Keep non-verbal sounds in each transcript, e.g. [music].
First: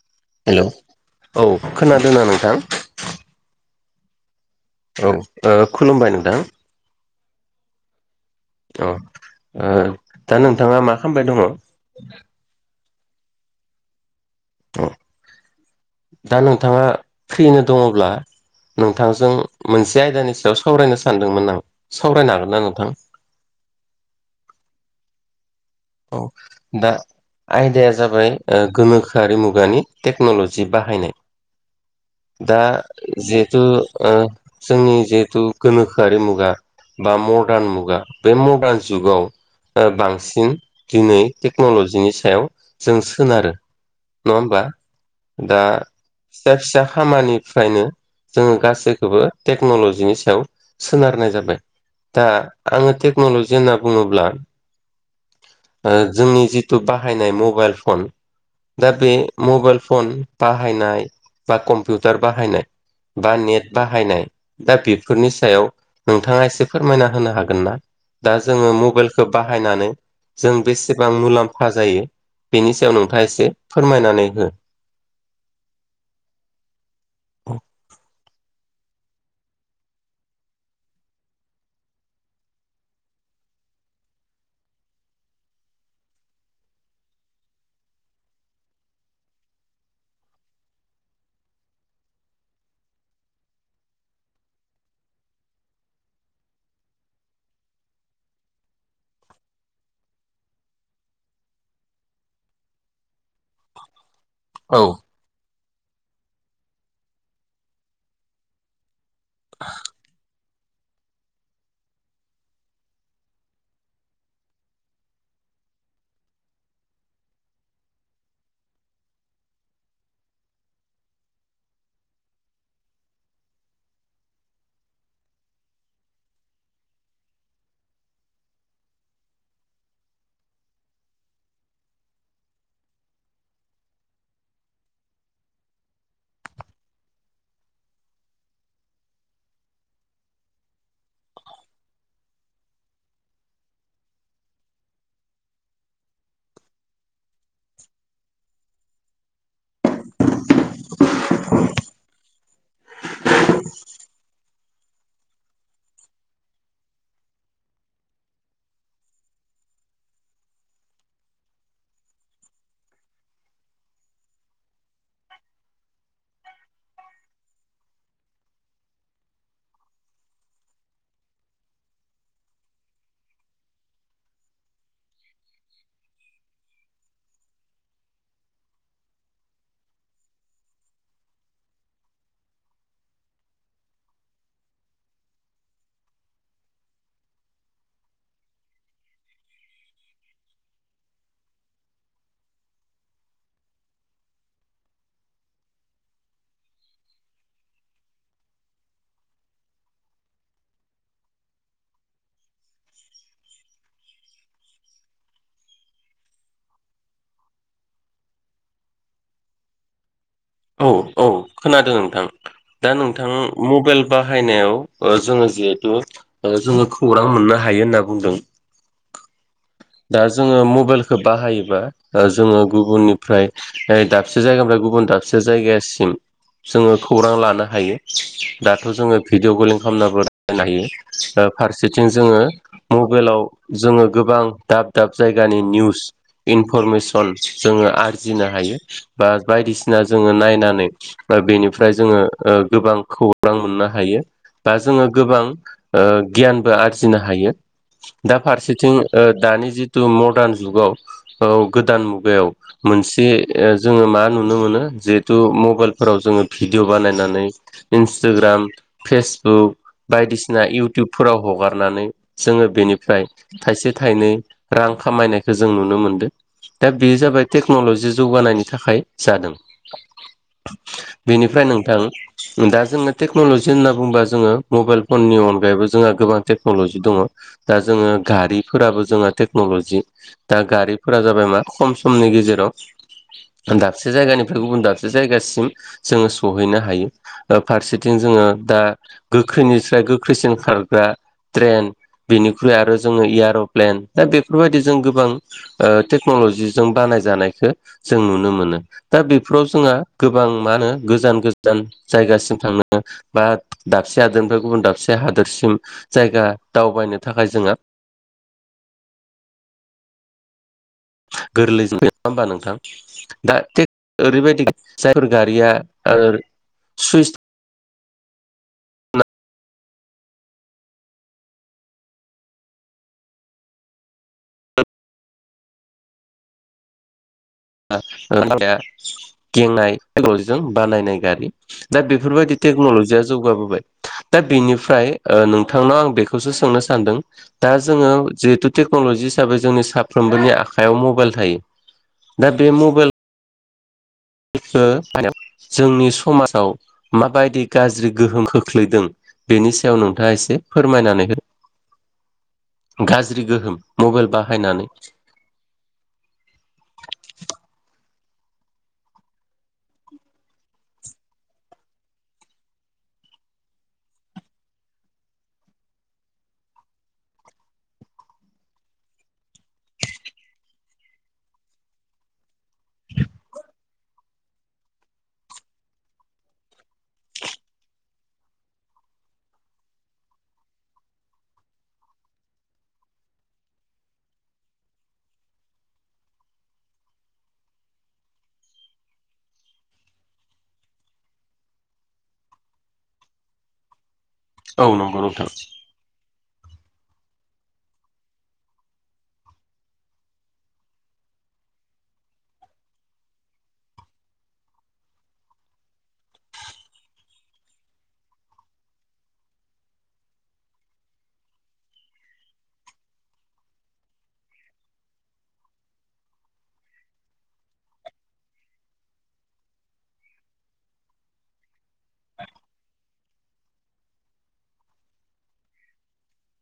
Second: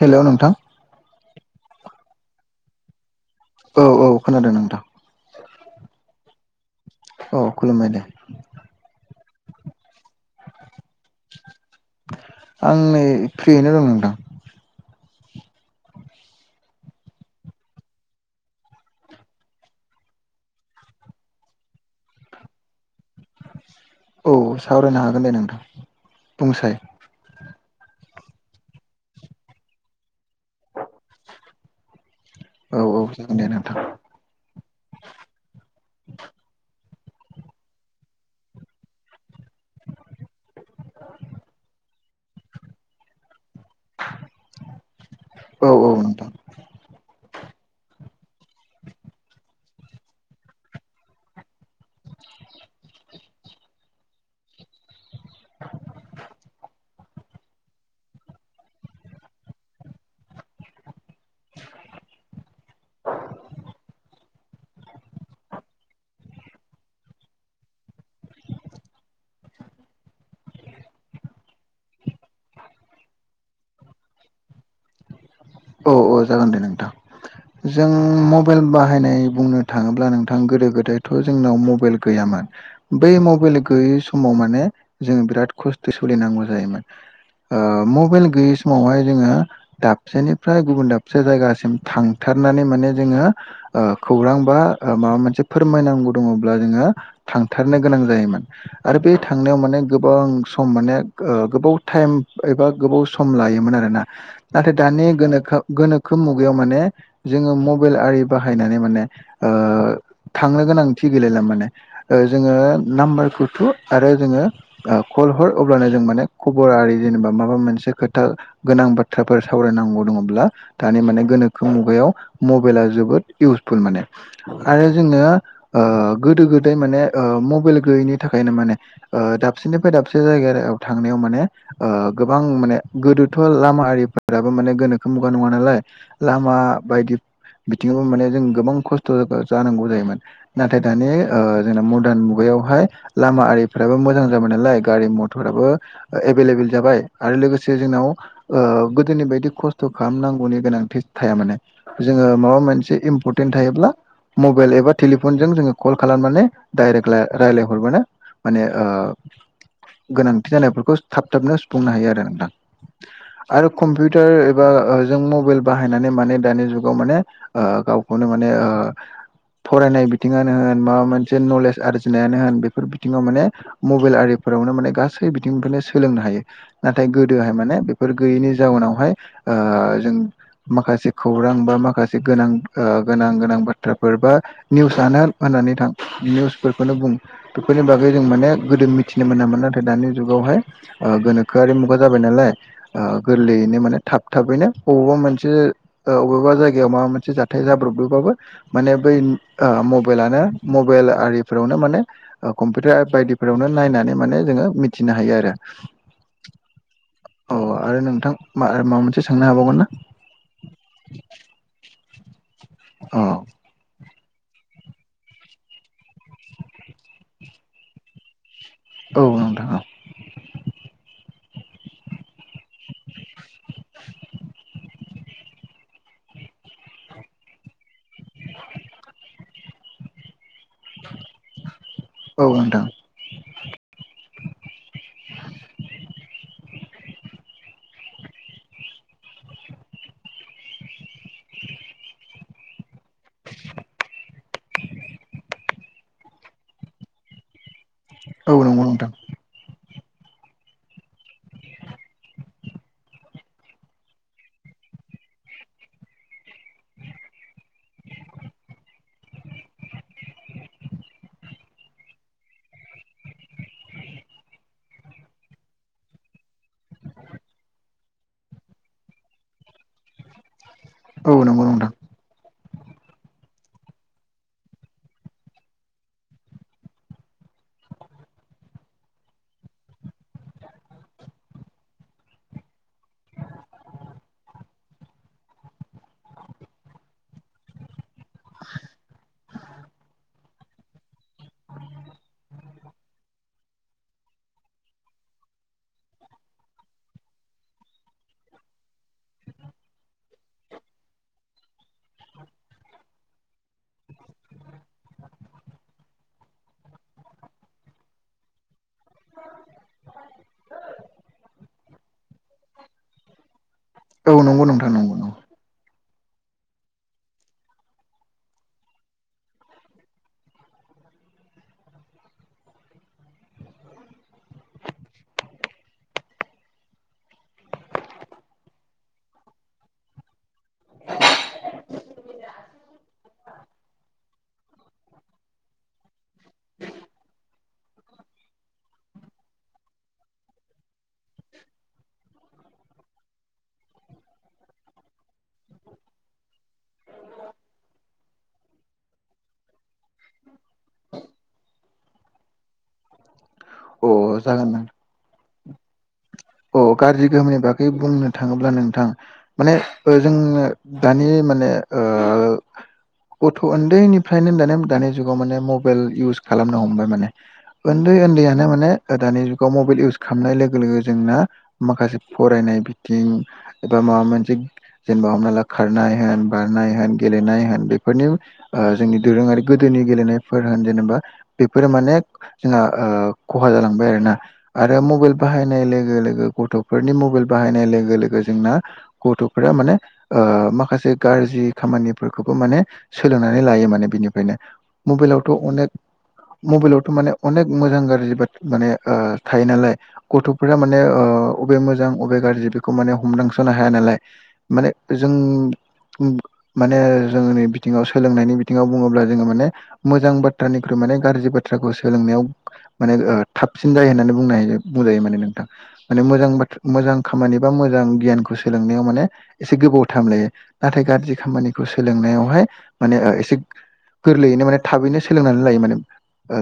Hello नोंथां हेल' औ खोनादोंना नोंथां? औ औ खोनादों नोंथां औ ओ खुलुमबाय नोंथां औ खुलुमबाय दे औ दा नोंथाङा मा खालामबाय दङ। आं नै फ्रियैनो दं नोंथां। औ दा नोंथाङा फ्रिनो दङब्ला नोंथांजों मोनसे आयदानि सायाव सावरायनो सानदोंमोन आं सावरायनो हागोन ना नोंथां? औ सावरायनो हागोन दे नोंथां। औ बुंसाय दा आयदाया जाबाय गोनोखोआरि मुगानि टेक्न'ल'जि बाहायनाय। दा औ औ जागोन दे जिहेथु नोंथां ओ जोंनि जिहेथु गोनोखोआरि मुगा बा मडार्न मुगा बे मडार्न जुगाव बांसिन ओ बांसिन दिनै टेक्न'ल'जिनि सायाव जों सोनारो नङा होमबा दा औ औ नोंथां फिसा फिसा खामानि फ्रायनो जोङो गासैखौबो टेक्न'ल'जिनि सायाव सोनारनाय जाबाय। दा आङो टेक्न'लजि होनना बुङोब्ला ओ जोंनि जिथु बाहायनाय मबाइल फन दा बे मबाइल फन बाहायनाय बा कम्पिउटार बाहायनाय। बा नेट बाहायनाय दा बेफोरनि सायाव नोंथाङा एसे फोरमायना होनो हागोन ना। दा जोङो मबाइलखौ बाहायनानै जों बेसेबां मुलाम्फा जायो। बेनि सायाव नोंथाङा एसे फोरमायनानै हो। औ औ जागोन दे नोंथां जों म बाइल बाहायनाय बुंनो थाङोब्ला नोंथां गोदो गोदायथ' जोंनाव मबाइल गैयामोन बे मबा गैयै समाव माने जोंङो बिराद खस्थ' सोलिनांगौ जायोमोन। ओ मबाइल गैयै समावहाय जोङो दाबसेनि फ्राय गुबुन दाबसे जायगासिम थांथारनानै माने जोङो ओ खौरां बा माबा मोनसे फोरमायनांगौ दङब्ला जोङो थांथारनो गोनां जायोमोन आरो बे थांनायाव माने गोबां सम माने गोबाव टाइम एबा गोबाव सम लायोमोन आरोना नाथाय औ दानि गोनोखो मुगायाव मानि जोङो मबाइल आरि बाहायनानै माने ओ [inaudible] थांनो गोनांथि गैलायला माने जोङो नाम्बारखौ थु आरो जोङो कल हर अब्लानो जों माने खबरारि जेनेबा माबा मोनसे खोथा गोनां बाथ्राफोर सावरायनांगौ दङब्ला दानि माने गोनोखो मुगाव मबाइला जोबोद इउसफुल माने आरो जों ओ गोदो गोदाय माने ओ मबाइल गैयैनि थाखायनो माने दाबसेनिफ्राय दाब से जायगायाव थांनायाव माने ओ गोबां माने गोदोथ' लामाआरिफोराबो माने गोनो मुगा नङा नालाय लामा बायदि बिथिङावबो माने जों गोबां खस्थ' जानांगौ जायोमोन नाथाय दानि जोंना मदार्न मुगाय हाय लामा आरिफ्राबो मोजां जाबाय नालाय गारि मथराबो एभेलेबेल जाबाय आरो लो लोगोसे जोंनाव ओ गोदोनि बायदि खस 'खालाम नांगौनि गोनांथि थाया माने जोङो माबा मोनसे इम्परटेन्ट थायोब्ला मबाइल एबा टेलिफनजों जोङो कल खालामनानै डाइरेक्ट रा रायलायहरबानो माने ओ गोनांथि जानायफोरखौ थाब थाबनो सुफुंनो हायो आरो नोंथां आरो कम्पिउटार ओ ओ जों मबाइल बाहायनानै माने दानि जुगाव माने ओ गावखौनो माने ओ फरायनाय बिथिङानो होन माबा मोनसे नलेज आरजिनायानो होन बेफोर बिथिङाव माने मबाइल आरि फोरावनो माने गासै बिथिंफोरनो सोलोंनो हायो नाथाय गोदोहाय माने बेफोर गैयैनि जाउनावहाय ओ जों माखासे खौरां बा माखासे गोनां ओ गोनां गोनां बाथ्राफोर बा निउसानो निसनो बुं बेफोरनि बागै जों माने गोदो मिथिनो मोनामोन नाथाय दानि जुगावहा ओ गोनोखोआरि मुगा जाबाय नालाय गोरलैयैनो माने थाबनो थाबैनो बबेवबा मोनसे अबेबा जायगायाव माबा मोनसे जाथाय जाब्रबदोबाबो माने बै ओ मबाइल आरिावनो माने कम्पिउटार बायदिफोरावनो नायनानै मान जोङो मिथिनो हायो आरो। [inaudible] अ आरो नोंथां माबा मोनसे सोंनो हाबावगोन ना? औ औ खोनादों नोंथां दा अ नोंथां मबाइल बाहायनायाव ओ जोङो जिहेथु ओ जोङो खौरां मोननो हायो होनना बुंदों। औ औ। दा जोङो मबाइलखौ बाहायोबा जोङो गुबुननिफ्राय दाबसे जायगानिफ्राय गुबुन दाबसे जायगासिम जोङो खौरां लानो हायो दाथ' जोङो भिडिअ' कलिं खामनाबो हायो ओ फारसेथिं औ जोङो नोंथां मबाइलाव जोङो गोबां दाब दाब जायगानि निउस इन इनफरमेसन जोङो आरजिनो हायो बा बायदिसिना जोङो नायनानै बेनि ओमफ्राय जोङो ओ गोबां खौरां मोननो हायो बा जोङो गोबां ओ गियानबो आरजिनो हायो। दा औ नंगौ फारसेथिं नोंथां ओ दानि जिहेतु मादाव जुगाव गोदान मुगायाव मोनसे जोङो मा नुनो नुनो मोनो जिहेतु मबाइलफोराव जोङो भिडिअ बानायनानै इन्सटाग्राम फेसबुक। बायदिसिना इउटुबफोराव हगारनानै जोङो बेनिफ्राय थाइसे थाइ थाखायनै रां खामायनायखौ जों नुनो मोनदों। दा बेयो जाबाय टेक्न'लजि जौगानायनि थाखाय जादों। औ नंगौ बेनिफ्राय नोंथां। दा जोङो टेक्न'लजि होनना बुंबा जोङो मबाइल फननि अनगायैबो जोंहा गोबां टेक्न'लजि दङ। दा जोङो गारि फोराबो जोङा टेकन'ल'जि दा गारिफोरा जाबाय मा खम समनि गेजेराव दाबसे जायगानिफ्राय गुबुन दाबसे जायगासिम जोङो सहैनो हायो ओ फारसे जोङो दा गो गोख्रिनिफ्राय गोख्रैसिन खारग्रा ट्रेन बेनिख्रुइ आरो जोङो इयार प्लेन दा बेफोरबायदि जों गोबां टेक्नल'जि जों बानाय जानायखौ जों नुनो मोनो दा बेफोराव जोंहा गोबां मा होनो गोजान गोजान जायगासिम थांनो बा दाबसे हादोरनिफ्राय गुबुन दाबसे हादोरसिम जायगा दावबायनो थाखाय जोंहा गोरलैजों [unintelligible] होमबा नोंथां। दा थेक औ नंगौ ओरैबायदि नोंथां नंगौ जायफोर नंगौ गारिया आरो सुइस [unintelligible] गेंनाय टेनजिजों बानायनाय गारि दा बेफोरबायदि टेक्न'लजिया जौगाबोबाय दा दा बेनिफ्राय ओ नोंथांनाव आं बेखौसो सोंनो सानदों दा जोङो जिहेथु टेक्नलजि हिसाबै जोंनि साफ्रोमबोनि आखायाव मबाइल थायो दा बे मबाइल माने जोंनि समाजाव माबायदि गाज्रि गोहोम खोख्लैदों बेनि सायाव नोंथाङा एसे फोरमायनानै हो गाज्रि गोहोम मबाइल अ जागोन नों बाहायनानै अ गाज्रि गोहोमनि बागै बुंनो थाङोब्ला नोंथां माने ओ जों दानि माने ओ गथ' उन्दैनिफ्रायनो दानि दानि जुगाव माने मबाइल इउस खालामनो हमबाय माने उन्दै उन्दैयानो माने दानि जुगाव मबाइल इउज खालामनाय लोगो लोगो जोंना माखासे फरायनाय बिथिं एबा माबा मोनसे जेनेबा हमना ला खारनाय होन बारनाय होन गेलेनाय होन बेफोरनि ओ जोंनि दोरोङारि गोदोनि जनि गेलेनाय जेनेबा बेफोर माने जोंहा ओ खहा जालांबाय आरोना आरो ओ मबाइल बाहाय [unintelligible] लोगो लोगो गथ'निफोरनि मबेल बाहायनाय लोगो लोगो जोंना गथ'फोरा माने ओ माखासे गारजि खामानिफोरखौबो माने सोलोंनानै लायो माने बिनि बेनो औ नंगौ नोंथां मबेलावथ' अनेक मबाइलावथ' माने अनेक मोजां गाज्रि बाथ्रा माने थायो नालाय। गथ'फोरार माने बबे मोजां अबे गाज्रि बेखौ माने हमदांस'नो हाया नालाय माने जों। उम माने जोंनि बिथिङाव सोलोंनायनि बिथिङाव बुङोब्ला जोङो माने मोजां बाथ्रानिख्रुइ माने गारजि बाथ्राखौ सोलोंनायाव माने ओ थाबसिन जायो होननानै बुंनो हायो बुंजायो माने नोंथां माने मोजां बाथ्रा मोजां खामानि बा मोजां गियानखौ सोलोंनायाव माने एसे गोबावथाइमलायो नाथाय गारजि खामानिखौ सोलोंनायावहाय माने ओ एसे गोरलैयैनो माने थाबैनो सोलोंनानै लायो माने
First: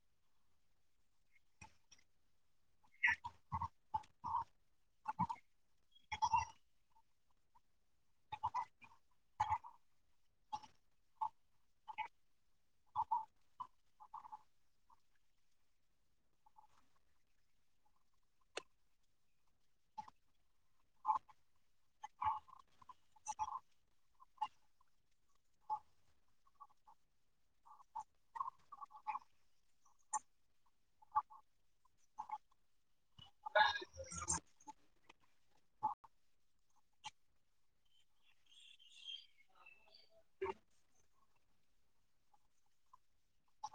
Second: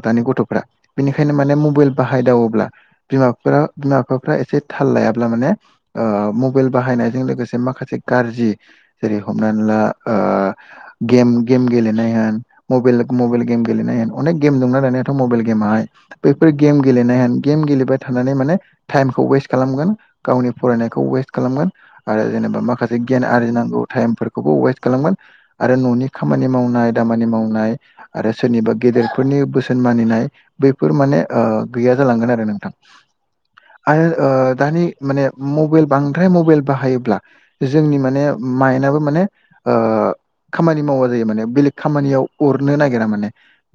दानि गथ'फ्रा बेनिखायनो माने मबाइल बाहायदावोब्ला। बिमाफोरा बिमा बिफाफ्रा एसे थाल लायाब्ला माने ओ मबाइल बाहायनायजों लोगोसे माखासे गाज्रि जेरै हमनानै ला गेम गेम गेलेनाय होन मबाइल। मबेल गेम गेलेनाय होन अनेक गेम दंना दानायाथ' मबेल गेम आहाय बैफोर गेम गेलेनाय होन गेम गेलेब थनानै माने टाइमखौ वेस्ट खालामगोन गावनि फरायनायखौ वेस्ट खालामगोन आरो जेनेबा माखासे। गियान आरजिनांगौ टाइमफोरखौबो वेस्ट खालामगोन आरो न'नि खामानि मावनाय दामानि मावनाय। आरो सोरनिबा गेदेरफोरनि बोसोन मानिनाय बैफोर माने ओ गैया जालांगोन आरो नोंथां [unintelligible] आरो ओ दानि माने मबेल बांद्राय मबेल बाहायोब्ला जोंनि माने माइनआो माने। खामानि मावा जायो माने बेलेग खामानियाव अरनो नागिरा माने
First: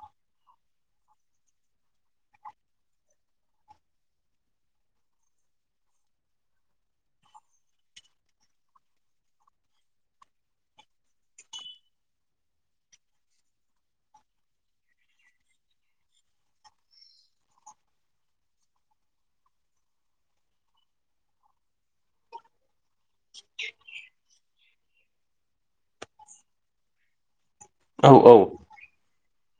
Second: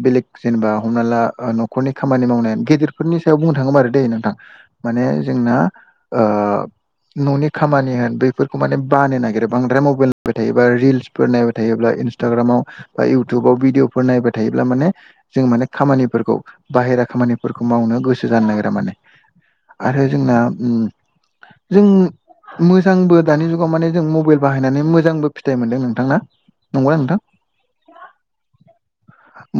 बेलेग जेनेबा हमना ला। न'खरनि खामानि मावनायानो गेदेरफोरनि सायाव बुंनो थाङो [inaudible] दैे नोंथां माने जोंना ओ न'नि खामानि होन बेफोरखौ माने बानो नागिरो बांद्राय मबाइल नायबाय थायोबा रिल्सफोर नायबाय थायोब्ला इन्सटाग्रामाव बा इउटुबाव भिदिअफोर नायबाय थायोब्ला माने जों माने खामानिफोरखौ बाहेर [unintelligible] खामानिफोरखौ मावनो गोसो जानो नागिरा माने आरो जोंना उ जों। मोजांबो दानि जुगाव माने जों मबाइल बाहायनानै मोजांबो फिथाइ मोनदों नोंथां ना नंगौ नोंथां। औ औ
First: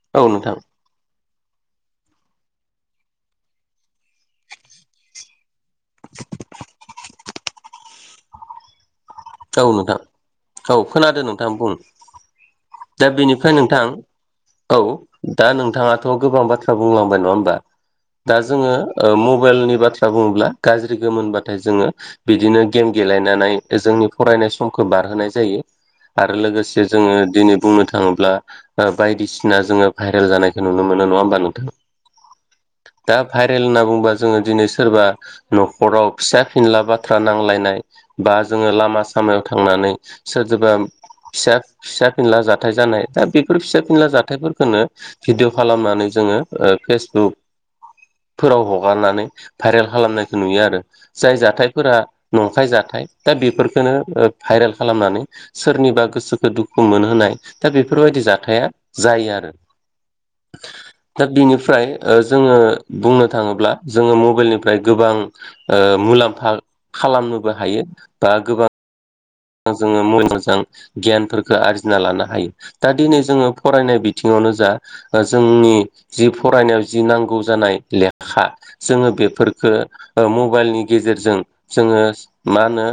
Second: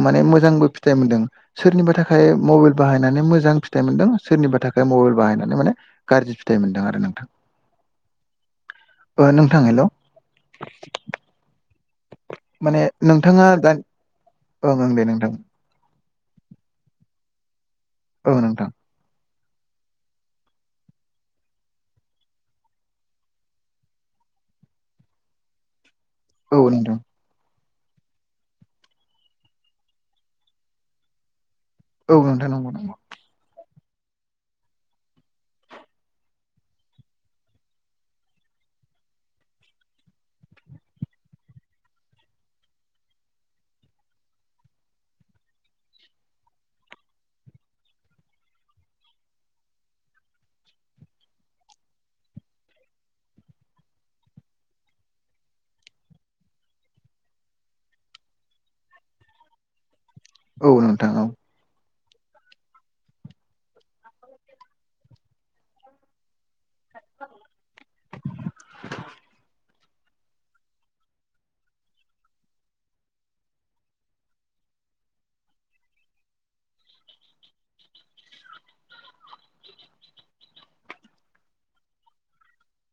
माने औ नोंथां मोजांबो फिथाइ मोनदों। सोरनिबा थाखाय मबाइल बाहायनानै मोजां फिथाइ मोनदों सोरनिबा थाखाय मबाइल बाहायनानै माने गारजि फिथाइ मोनदों आरो नोंथां। ओ औ हेल' नोंथां औ खोनादो नोंथां बुं। माने दा नोंथाङा बेनिफ्राय दा नोंथां। औ ओं ओं दे नोंथां दा नोंथाङाथ' गोबां बाथ्रा बुंलांबाय नङा होमबा दा औ नोंथां जोङो ओ मबाइलनि बाथ्रा बुङोब्ला गाज्रि गोमोनबाथाय जोङो बिदिनो गेम गेलेनानै जोंनि फरायनाय समखौ बारहोनाय जायो आरो औ लोगोसे नोंथां जोङो दिनै। बुंनो थाङोब्ला ओ बायदिसिना जोङो भाइरेल जानायखौ नुनो मोनो नङा होमबा नोंथां? औव नोंथां नंगौ नंगौ। ओमबा जोंङो दिनै सोरबा न'खराव फिसा फिनला बाथ्रा नांलायनाय बा जोंङो लामा सा खामायाव थांनानै सोरजोंबा। फिसा फिसा फिनला जाथाय जानाय दा बेफोर फिसा फिनला जाथायफोरखोनो भिदिअ खालामनानै जोङो ओ फेसबुक फोराव हगारनानै भाइरेल खालामनायखौ नुयो आरो जाय जाथायफोरा नंखाय जा थाय दा बेफोरखौ। भाइरेल खालामनानै सोरनिबा गोसोखौ दुखु मोनहोनाय दा बेफोरबायदि जाथाया जायो आरो औ नोंथां औ दा बेनिफ्राय ओ जोङो बुंनो थाङोब्ला जोङो मबेलनिफ्राय गोबां ओ मुलाम्फा खालामनोबो हायो बा गोबां। जोङो मोजां गियानफोरखौ आरजिना लानो हायो दा दिनै जोङो फरायनाय बिथिङावनो जा जोंनि जि फरायनायाव जि नांगौ जानाय लेखा जोङो बेफोर ओ ओ मबाइलनि गेजेरजों जोङो मा होनो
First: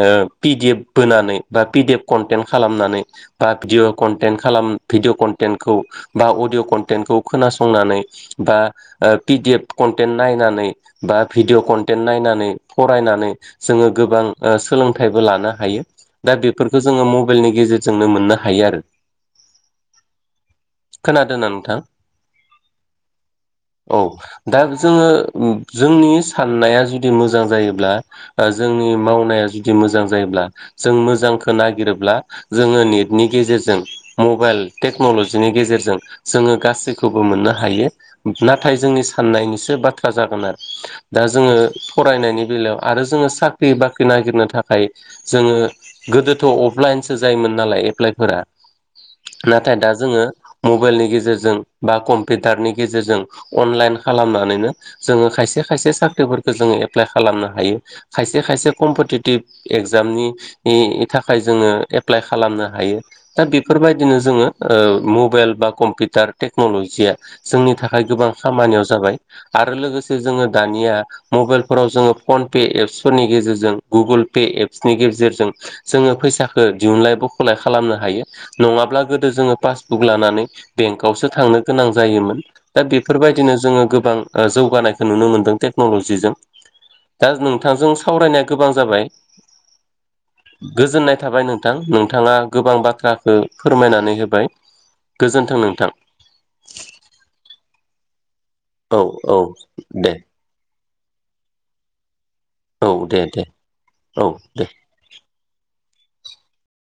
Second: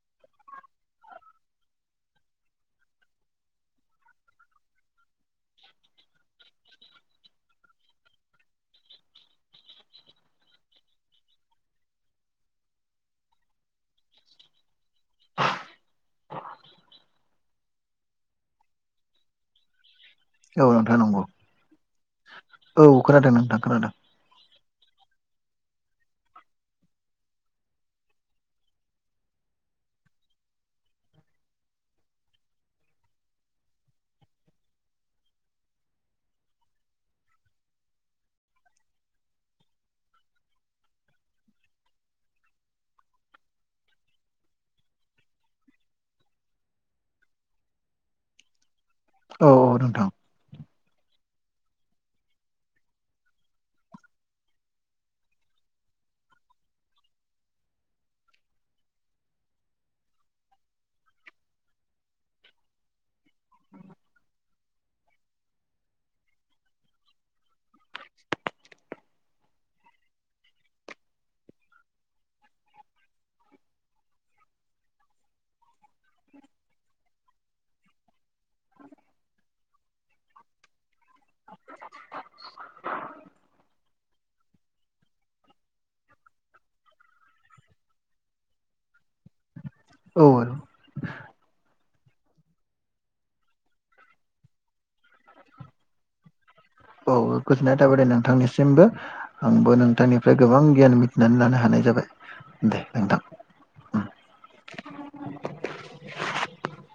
ओ पिडिएफ बोनानै बा पिडि एफ कन्टेन्ट खालामनानै बा भिडि कन्टेन्ट खालाम भिडिअ' कन्टेन्टखौ बा अडिय' कन्टेनखौ खोनासंनानै बा ओ पिडि एफ कन्टेन नायनानै बा भिडिअ' कन्टेन्ट नायनानै फरायनानै जोङो गोबां सोलोंथाइबो लानो हायो। दा बेफोरखौ जोङो मबाइलनि गेजेरजोंनो मोननो हायो आरो। औ नोंथां नंगौ खोनादोंना नोंथां? औ खोनादों नोंथां खोनादों औ दा जोङो। जोंनि साननाया जुदि मोजां जायोब्ला ओ जोंनि मावनाया जुदि मोजां जायोब्ला जों मोजांखो नागिरोब्ला जोङो नेटनि गेजेरजों मबाइल टेक्न'लजिनि गेजेर जोङो गासैखौबो मोननो हायो नाथाय जोंनि साननायनिसो बाथ्रा जागोन आरो। दा जोङो फरायनायनि बेलायाव आरो जोङो साख्रि बाख्रि नागिरनो थाखाय जोङो गोदोथ' अफलाइनसो जायोमोन नालाय एप्लाइफोरा औ औ नाथाय दा नोंथां जोङो मबाइलनि गेजेरजों बा कम्पिउटारनि गेजेरजों अनलाइन खालामनानैनो जोङो खायसे खायसे साख्रिफोरखौ जोङो एप्लाइ खालामनो हायो खायसे खायसे कम्पिटिटिभ एगजामनि नि थाखाय जोङो एप्लाइ खालामनो हायो दा बेफोरबायदिनो जोङो ओ मबेइल कम्पिउटार टेक्न'लजिया जोंनि थाखाय गोबां खामानियाव जाबाय आरो लोगोसे जोङो दा दानिया मबाइलफोराव जोङो फन पे एप्सफोरनि गेजेरजों गुगोल पे एप्सनि गेजेरजों जोङो फैसाखौ दिहुनलाय बख'लाय खालामनो हायो नङाब्ला गोदो जोङो पासबुक लानानै बेंकआवसो थांनो गोनां जायोमोन। दा बेफोरबायदिनो जोङो गोबां जौगानायखौ नुनो मोनदों। टेखन'ल'जिजों दा नोंथांजों सावरायनाया गोबां जाबाय औ औ गोजोननाय थाबाय नोंथां नोंथाङा गोबां बाथ्राखो फोरमायनानै होबाय। गोजोन्थों नोंथां। औ गोजोननाय थाबाय दे नोंथांनिसिमबो औ औ आंबो दे नोंथांनिफ्राय गोबां गियान मिथिनानै लानो हानाय जाबाय। औ दे दे औ दे।